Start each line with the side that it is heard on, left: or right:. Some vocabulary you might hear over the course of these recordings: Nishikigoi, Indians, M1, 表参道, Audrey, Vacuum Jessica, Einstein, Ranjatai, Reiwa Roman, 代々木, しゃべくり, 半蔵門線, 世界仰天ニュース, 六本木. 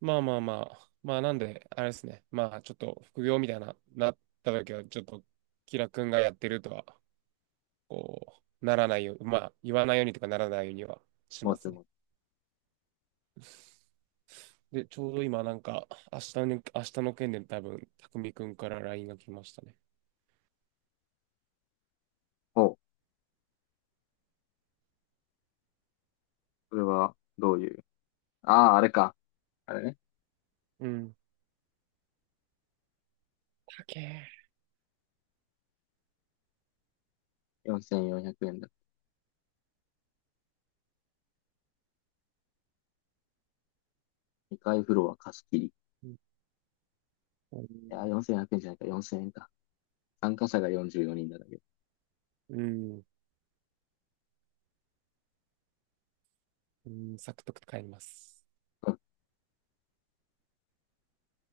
right: まあまあまあ、まあなんで、あれですね。まあちょっと副業みたいな、なった時は、ちょっと、キラ君がやってるとは、ならないよう、まあ言わないようにとかならないようにはし
left: も
right: ま
left: ち
right: すね。
left: もち。
right: で、ちょうど今なんか、明日の、明日の件で多分、匠君から LINE が来ましたね。
left: お、これはどういう。ああ、あれか。あれね。
right: うん。かけ
left: 4400円だ。2階フロア貸し切り。い
right: うん。
left: やー、4400円じゃないか、4000円か。参加者が44人だけど。
right: うん。うん、サクッと帰ります。
left: うん、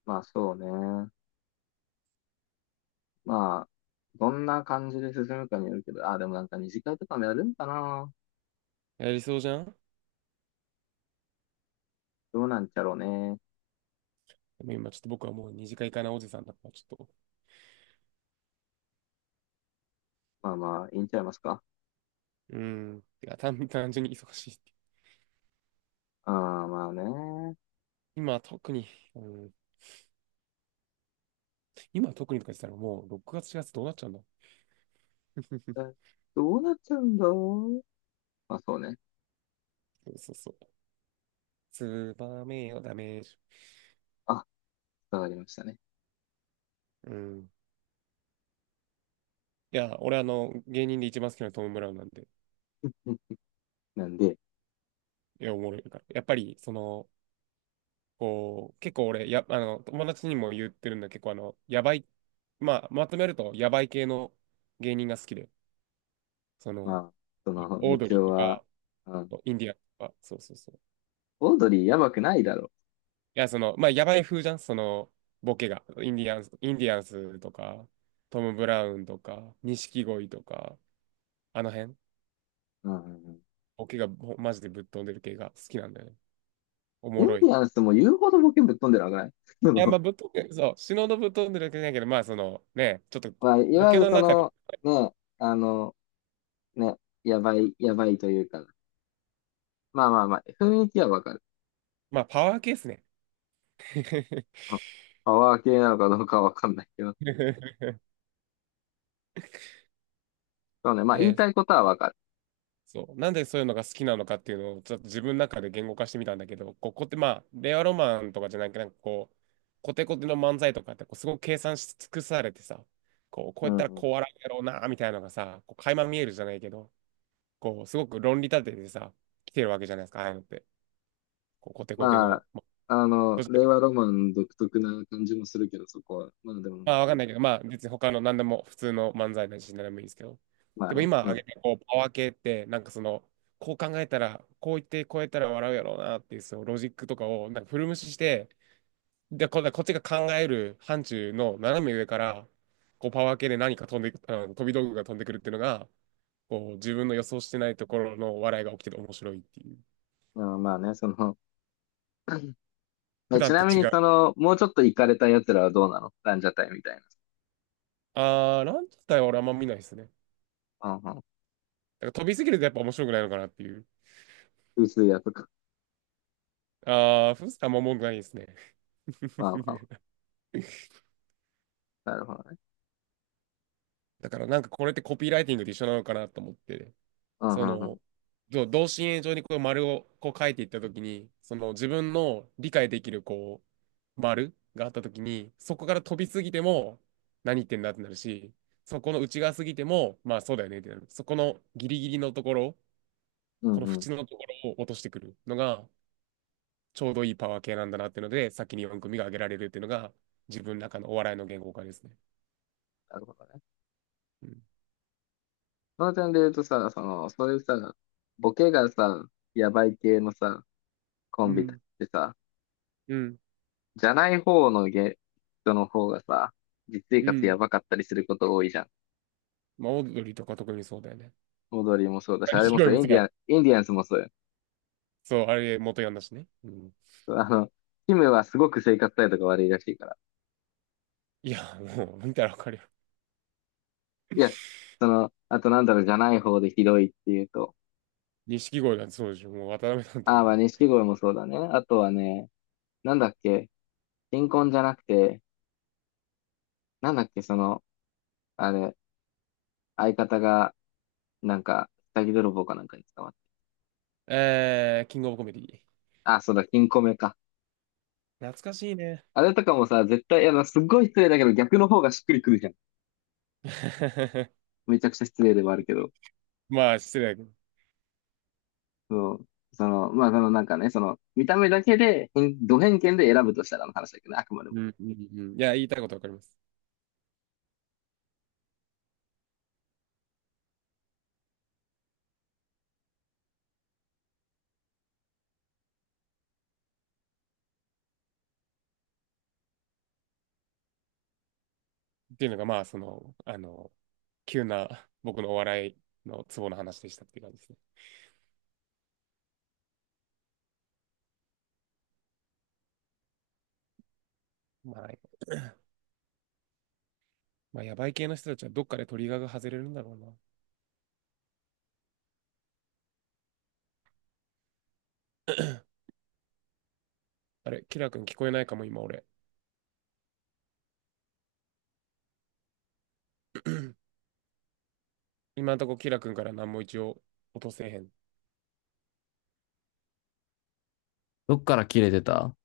left: まあ、そうね。まあ、どんな感じで進むかによるけど、ああ、でもなんか二次会とかもやるんかな。
right: やりそうじゃん。
left: どうなんちゃろうね。
right: でも今ちょっと僕はもう二次会かなおじさんだから、ちょっと、
left: まあまあ、いいんちゃいますか。
right: うん。てか単純に忙しい。
left: ああ、まあね。
right: 今特に、うん、今特にとか言ってたらもう6月、4月どうなっちゃうんだ。
left: え どうなっちゃうんだろう。まあそうね。
right: そうそうそう。ツバメよ、ダメージ。
left: あ、伝わりましたね。
right: うん。いや、俺芸人で一番好きなのはトム・ブラウンなんで、
left: うん、なんで、
right: いや、おもろいから。やっぱり、その、こう、結構俺、や、あの、友達にも言ってるんだけど、結構やばい、まあ、まとめると、やばい系の芸人が好きで、そ
left: ま
right: の、
left: あ、その、
right: オ
left: 道
right: ードリ
left: 夫
right: ーと
left: は、
right: か、
left: うん、
right: インディアンとか、そうそうそう。
left: オードリーやばくないだろ
right: いや、その、まあ、やばい風じゃん、その、ボケが。インディアンスとか、トム・ブラウンとか、錦鯉とか、あの辺、
left: う。うん。
right: ボケがマジでぶっ飛んでる系が好きなんだよね。お
left: イ
right: も
left: ン
right: ろい。
left: デ
right: い
left: ィアンスも言うほどボケぶっ飛んでるわけない。そ
right: や、
left: の、
right: まあ、ぶっ飛んでる、そう、死ぬほどぶっ飛んでる系だけど、まあ、その、ね、ちょっと、
left: まあ、い
right: ボ
left: わゆ
right: ケ
left: る
right: の
left: そ
right: 中で、
left: の、ね、あの、ね、やばい、やばいというか、まあまあまあ、雰囲気はわかる。
right: まあ、パワー系っすね。
left: うん、パワー系なのかどうかはわかんないけど、そうね、まあ言い
right: で、
left: たいことはわかる。
right: そう。なんでそういうのが好きなのかっていうのをちょっと自分の中で言語化してみたんだけど、こう、こって、まあ、令和ロマンとかじゃなくて、なんかこう、コテコテの漫才とかってこうすごく計算し尽くされてさ、こう、こう
left: う
right: やっ
left: ん、
right: たら
left: うん。
right: こう笑うやろうな、みたいなのがさ、こう、垣間見えるじゃないけど、こう、すごく論理立ててさ、来てるわけじゃないですか、ああいうのって。こう、コテコテ
left: ま
right: の、
left: あ、
right: まあ、
left: あの、
right: どっち
left: 令
right: か、
left: 和ロマン独特な感じもするけど、そこは。まあでも、
right: まあ、わかんないけど、まあ、別に他の何でも、普通の漫才なし何でもいいんですけど。
left: まあ
right: でも
left: ね、
right: 今
left: う
right: 挙げ
left: ん。
right: た、こう、パワー系って、なんかその、こう考えたら、こう言って、こうやったら笑うやろうなっていう、そのロジックとかを、なんか無視して、で、こっちが考える範疇の斜め上から、こう、パワー系で何か飛んでく、あの飛び道具が飛んでくるっていうのが、こう、自分の予想してないところの笑いが起きてて面白いっていう。
left: うん、まあね、その、
right: 普
left: ち
right: 段
left: な
right: と
left: み
right: 違
left: にそ
right: う。
left: の、もうちょっと行かれた奴らはどうなの、ランジャタイみたいな。
right: あー、ランジャタイは俺あんま見ないですね。だ
left: うん、うん、
right: から飛びすぎるとやっぱ面白くないのかなっていう。
left: 薄いやつか。
right: あー、フースターも文句ないですね。
left: わあ、わ あ、なるほどね。
right: だからなんかこれってコピーライティングと一緒なのかなと思って、
left: うん、う
right: そ
left: ん、うん。
right: の、同心円状にこう丸をこう書いていったときに、その自分の理解できるこう丸があったときに、そこから飛びすぎても何言ってんだってなるし、そこの内側すぎても、まあそうだよねってなる。そこのギリギリのところ、
left: う
right: こ
left: ん、
right: の
left: うん。
right: 縁のところを落としてくるのが、ちょうどいいパワー系なんだなっていうので、先に4組が挙げられるっていうのが、自分の中のお笑いの言語化ですね。
left: なるほどね。
right: うん。
left: その点で言うとさ、その、そういうさ、ボケがさ、やばい系のさ、コ
right: う
left: ンビっ
right: ん。
left: てさ、
right: うん。
left: じゃない方の人の方がさ、実生
right: う
left: 活や
right: ん。
left: ばかったりすること多いじゃん。
right: まあ、オードリーとか特にそうだよね。
left: 踊りもそうだし、あれ
right: 錦
left: もそ
right: 鯉
left: う、
right: もそうだ。
left: インディアンスもそうよ。
right: そう、あれ元ヤンだしね。うん。
left: あの、キムはすごく生活態度が悪いらしいから。
right: いや、もう、見たらわかるよ。
left: いや、その、あとなんだろう、じゃない方でひどいっていうと、
right: 錦鯉なんてそうでしょ。もう、渡辺なんて
left: ああ、
right: も
left: まあ、
right: う。
left: 錦鯉もそうだね。あとはね、なんだっけ、新婚じゃなくて、なんだっけ、その、あれ、相方が、なんか、下着泥棒かなんかに捕まっ
right: えー、キングオブコメディ。
left: た。あ、そうだ、金庫目か。
right: 懐かしいね。
left: あれとかもさ、絶対、いや、まあすっごい失礼だけど、逆の方がしっくりくるじゃん。めちゃくちゃ失礼ではあるけど。
right: まあ、失礼だけど。
left: そう。その、まあ、そのなんかね、その、見た目だけで、偏見で選ぶとしたらの話だけどね、あくまでも。
right: うん、うん、うん。いや、言いたいことわかります。っていうのが、まあ、その、あの、急な僕のお笑いのツボの話でしたっていう感じですね。まあ、まあ、やばい系の人たちはどっかでトリガーが外れるんだろうな。あれ、キラー君聞こえないかも、今俺。今んとこ、キラ君から何も一応落とせへん。
left: どっから切れてた。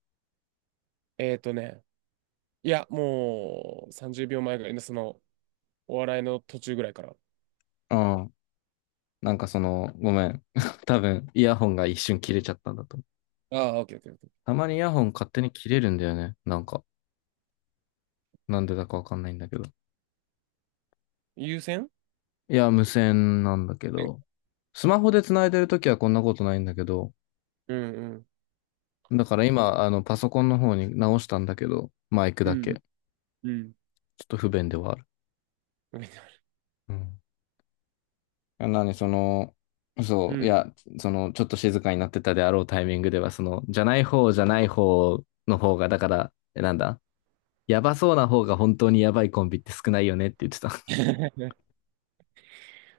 right: えっとね、いや、もう30秒前ぐらいの、その、お笑いの途中ぐらいから。
left: うん。なんかその、ごめん。多分、イヤホンが一瞬切れちゃったんだと思う。
right: ああ、オッケーオッケーオッケー。
left: たまにイヤホン勝手に切れるんだよね。なんか、なんでだかわかんないんだけど。
right: 優先
left: いや、無線なんだけど、スマホで繋いでるときはこんなことないんだけど、
right: うんうん。
left: だから今、あの、パソコンの方に直したんだけど、マイク
right: う
left: だ
right: ん
left: け。ちょ
right: うん。うん。
left: っと不便ではある。うん。あなに、その、
right: う
left: そう、い
right: ん。
left: や、その、ちょっと静かになってたであろうタイミングでは、その、じゃない方の方が、だから、なんだ、やばそうな方が本当にやばいコンビって少ないよねって言ってた。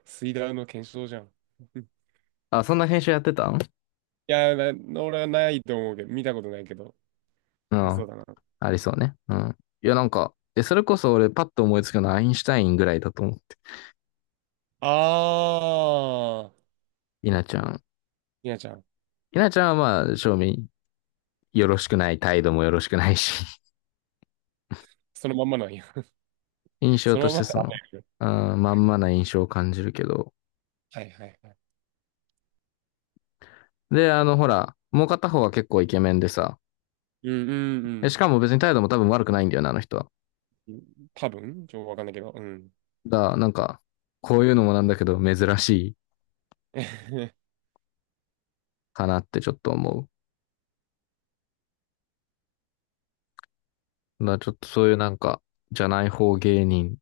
right: スイダー の検証じゃん。うん。
left: あ、そんな編集やってたん。
right: いや、俺はないと思うけど、見たことないけど、
left: う
right: ありそ
left: ん。
right: うだな。
left: ありそうね。うん。いや、なんか、それこそ俺パッと思いつくのはアインシュタインぐらいだと思う。
right: ああ、
left: 稲ちゃん。
right: みなちゃん、
left: 稲ちゃんはまあ、正面よろしくない、態度もよろしくないし、
right: そのまんまなんや。
left: 印 象
right: そ
left: と
right: の
left: し
right: まんま
left: てその、
right: だね。
left: あ、まんまな印象を感じるけど。
right: はいはいはい。
left: で、あの、ほら、もう片方は結構イケメンでさ、
right: うんうん
left: しかも別に態度も多分悪くないんだよな、あの人は。
right: うん。多分、ちょっとわかんないけど、うん。
left: だから、なんか、こういうのもなんだけど、珍しい かなってちょっと思う。だからちょっとそういうなんか、じゃない方芸人。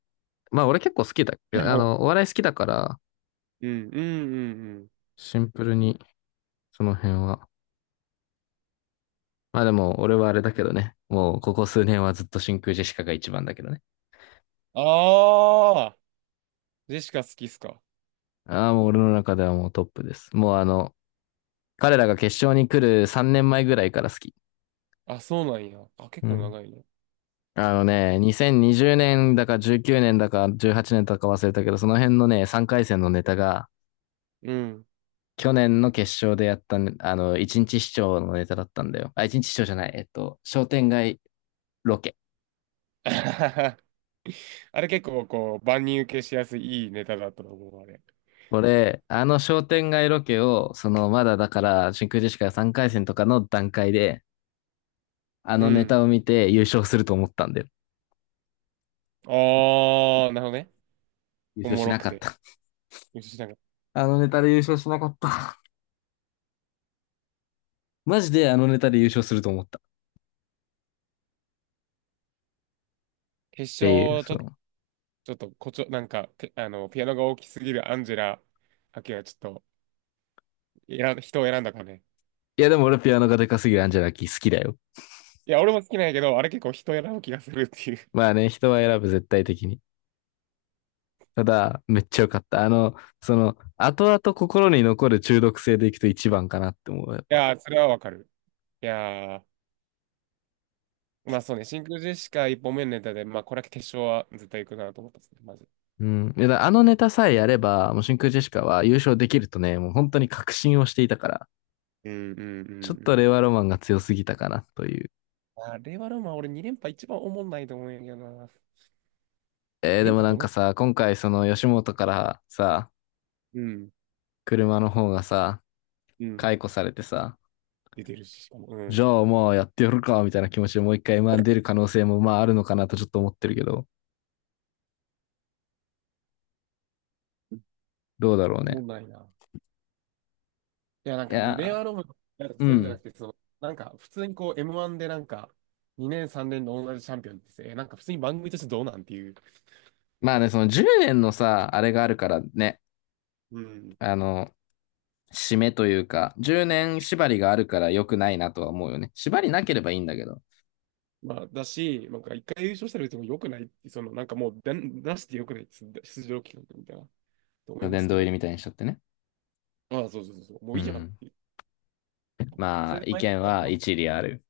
left: まあ、俺結構好きだ。
right: はい。
left: あ
right: う
left: の、お笑い好きだから、
right: ん、うん、うん、うん。
left: シンプルに、その辺は。まあでも、俺はあれだけどね。もう、ここ数年はずっと真空ジェシカが一番だけどね。
right: ああ、ジェシカ好きっすか。
left: ああ、もう俺の中ではもうトップです。もうあの、彼らが決勝に来る3年前ぐらいから好き。
right: あ、そうなんや。あ、結
left: う
right: 構
left: ん。
right: 長いね。
left: あのね、2020年だか19年だか18年だか忘れたけど、その辺のね、3回戦のネタが、
right: うん。
left: 去年の決勝でやったね、あの、1日市長のネタだったんだよ。あ、1日市長じゃない。商店街ロケ。
right: あれ結構こう、万人受けしやすいいいネタだったと思う、あれ。
left: これ、あの商店街ロケを、その、まだだから、真空ジェシカが3回戦とかの段階で、あ
right: う
left: のネ
right: ん。
left: タを見て優勝すると思ったんだよ。
right: ああ、なるほどね。
left: 優
right: お
left: 勝
right: も
left: し
right: ろ
left: な
right: く
left: かっ
right: て。
left: た。
right: よし、なんか、
left: あのネタで優勝しなかった。マジであのネタで優勝すると思った。っ
right: 決
left: ていう、
right: 勝、ち
left: そ
right: ょ、
left: の。
right: ちょっと、こちょ、なんか、てピアノが大きすぎるアンジェラ・ハケはちょっと、人を選んだかね。
left: いやでも俺ピアノがでかすぎるアンジェラキー好きだよ。
right: いや、俺も好きなんやけど、あれ結構人を選ぶ気がするっていう。い
left: まあね、人は選ぶ絶対的に。ただ、めっちゃ良かった。あの、その、後々心に残る中毒性でいくと一番かなって思う、やっぱ。
right: やー、それはわかる。いやー、まあそうね、真空ジェシカ一本目のネタで、まあこれは決勝は絶対行くなと思ったですね、マジ。
left: うん。いやだ、あのネタさえやれば、もう真空ジェシカは優勝できるとね、もう本当に確信をしていたから、
right: うんうんう
left: ちょっ
right: んう
left: と
right: ん。
left: 令和ロマンが強すぎたかなという。
right: あれはでも俺2連覇一番おもんないと思うんやけどな。
left: で
right: 連
left: も
right: 覇っ
left: な
right: て
left: ん
right: 思
left: か
right: っ、
left: さ、今回その吉本からさ、
right: うん、
left: 車の方がさ、
right: うん、
left: 解雇されてさ、
right: 出てるし、しかも、う
left: じ
right: ん、
left: ゃあもうやってやるか、みたいな気持ちでもう一回 M1 出る可能性もまああるのかなとちょっと思ってるけど、どうだろう
right: おも
left: ね。
right: んないな。いや、なん
left: い
right: か、令
left: や、
right: 和ロマンなんか
left: う
right: そういうんじゃな
left: ん。
right: くて、その、なんか、普通にこう、M1 でなんか、2年、3年の同じチャンピオンってさえなんか普通に番組としてどうなんっていう、なん
left: まあ
right: か、
left: ね、その10年のさ、あれがあるからね、
right: うん。
left: あの、締めというか、10年縛りがあるから良くないなとは思うよね。縛りなければいいんだけど、
right: まあ、だし、なんか、一回優勝したら別に良くないって、その、なんかもう出、出して良くないって、出場企画みたいな。と思いま
left: 殿
right: すけ
left: 堂入り
right: ど、
left: みたいにしちゃってね。
right: ああ、そうそうそうそう、も
left: う
right: ういいじゃんっ
left: ん。
right: ていう。そ
left: ま
right: れ
left: あ、
right: で
left: 意
right: 毎
left: 見
right: 回、こ
left: は
right: の
left: 一理ある。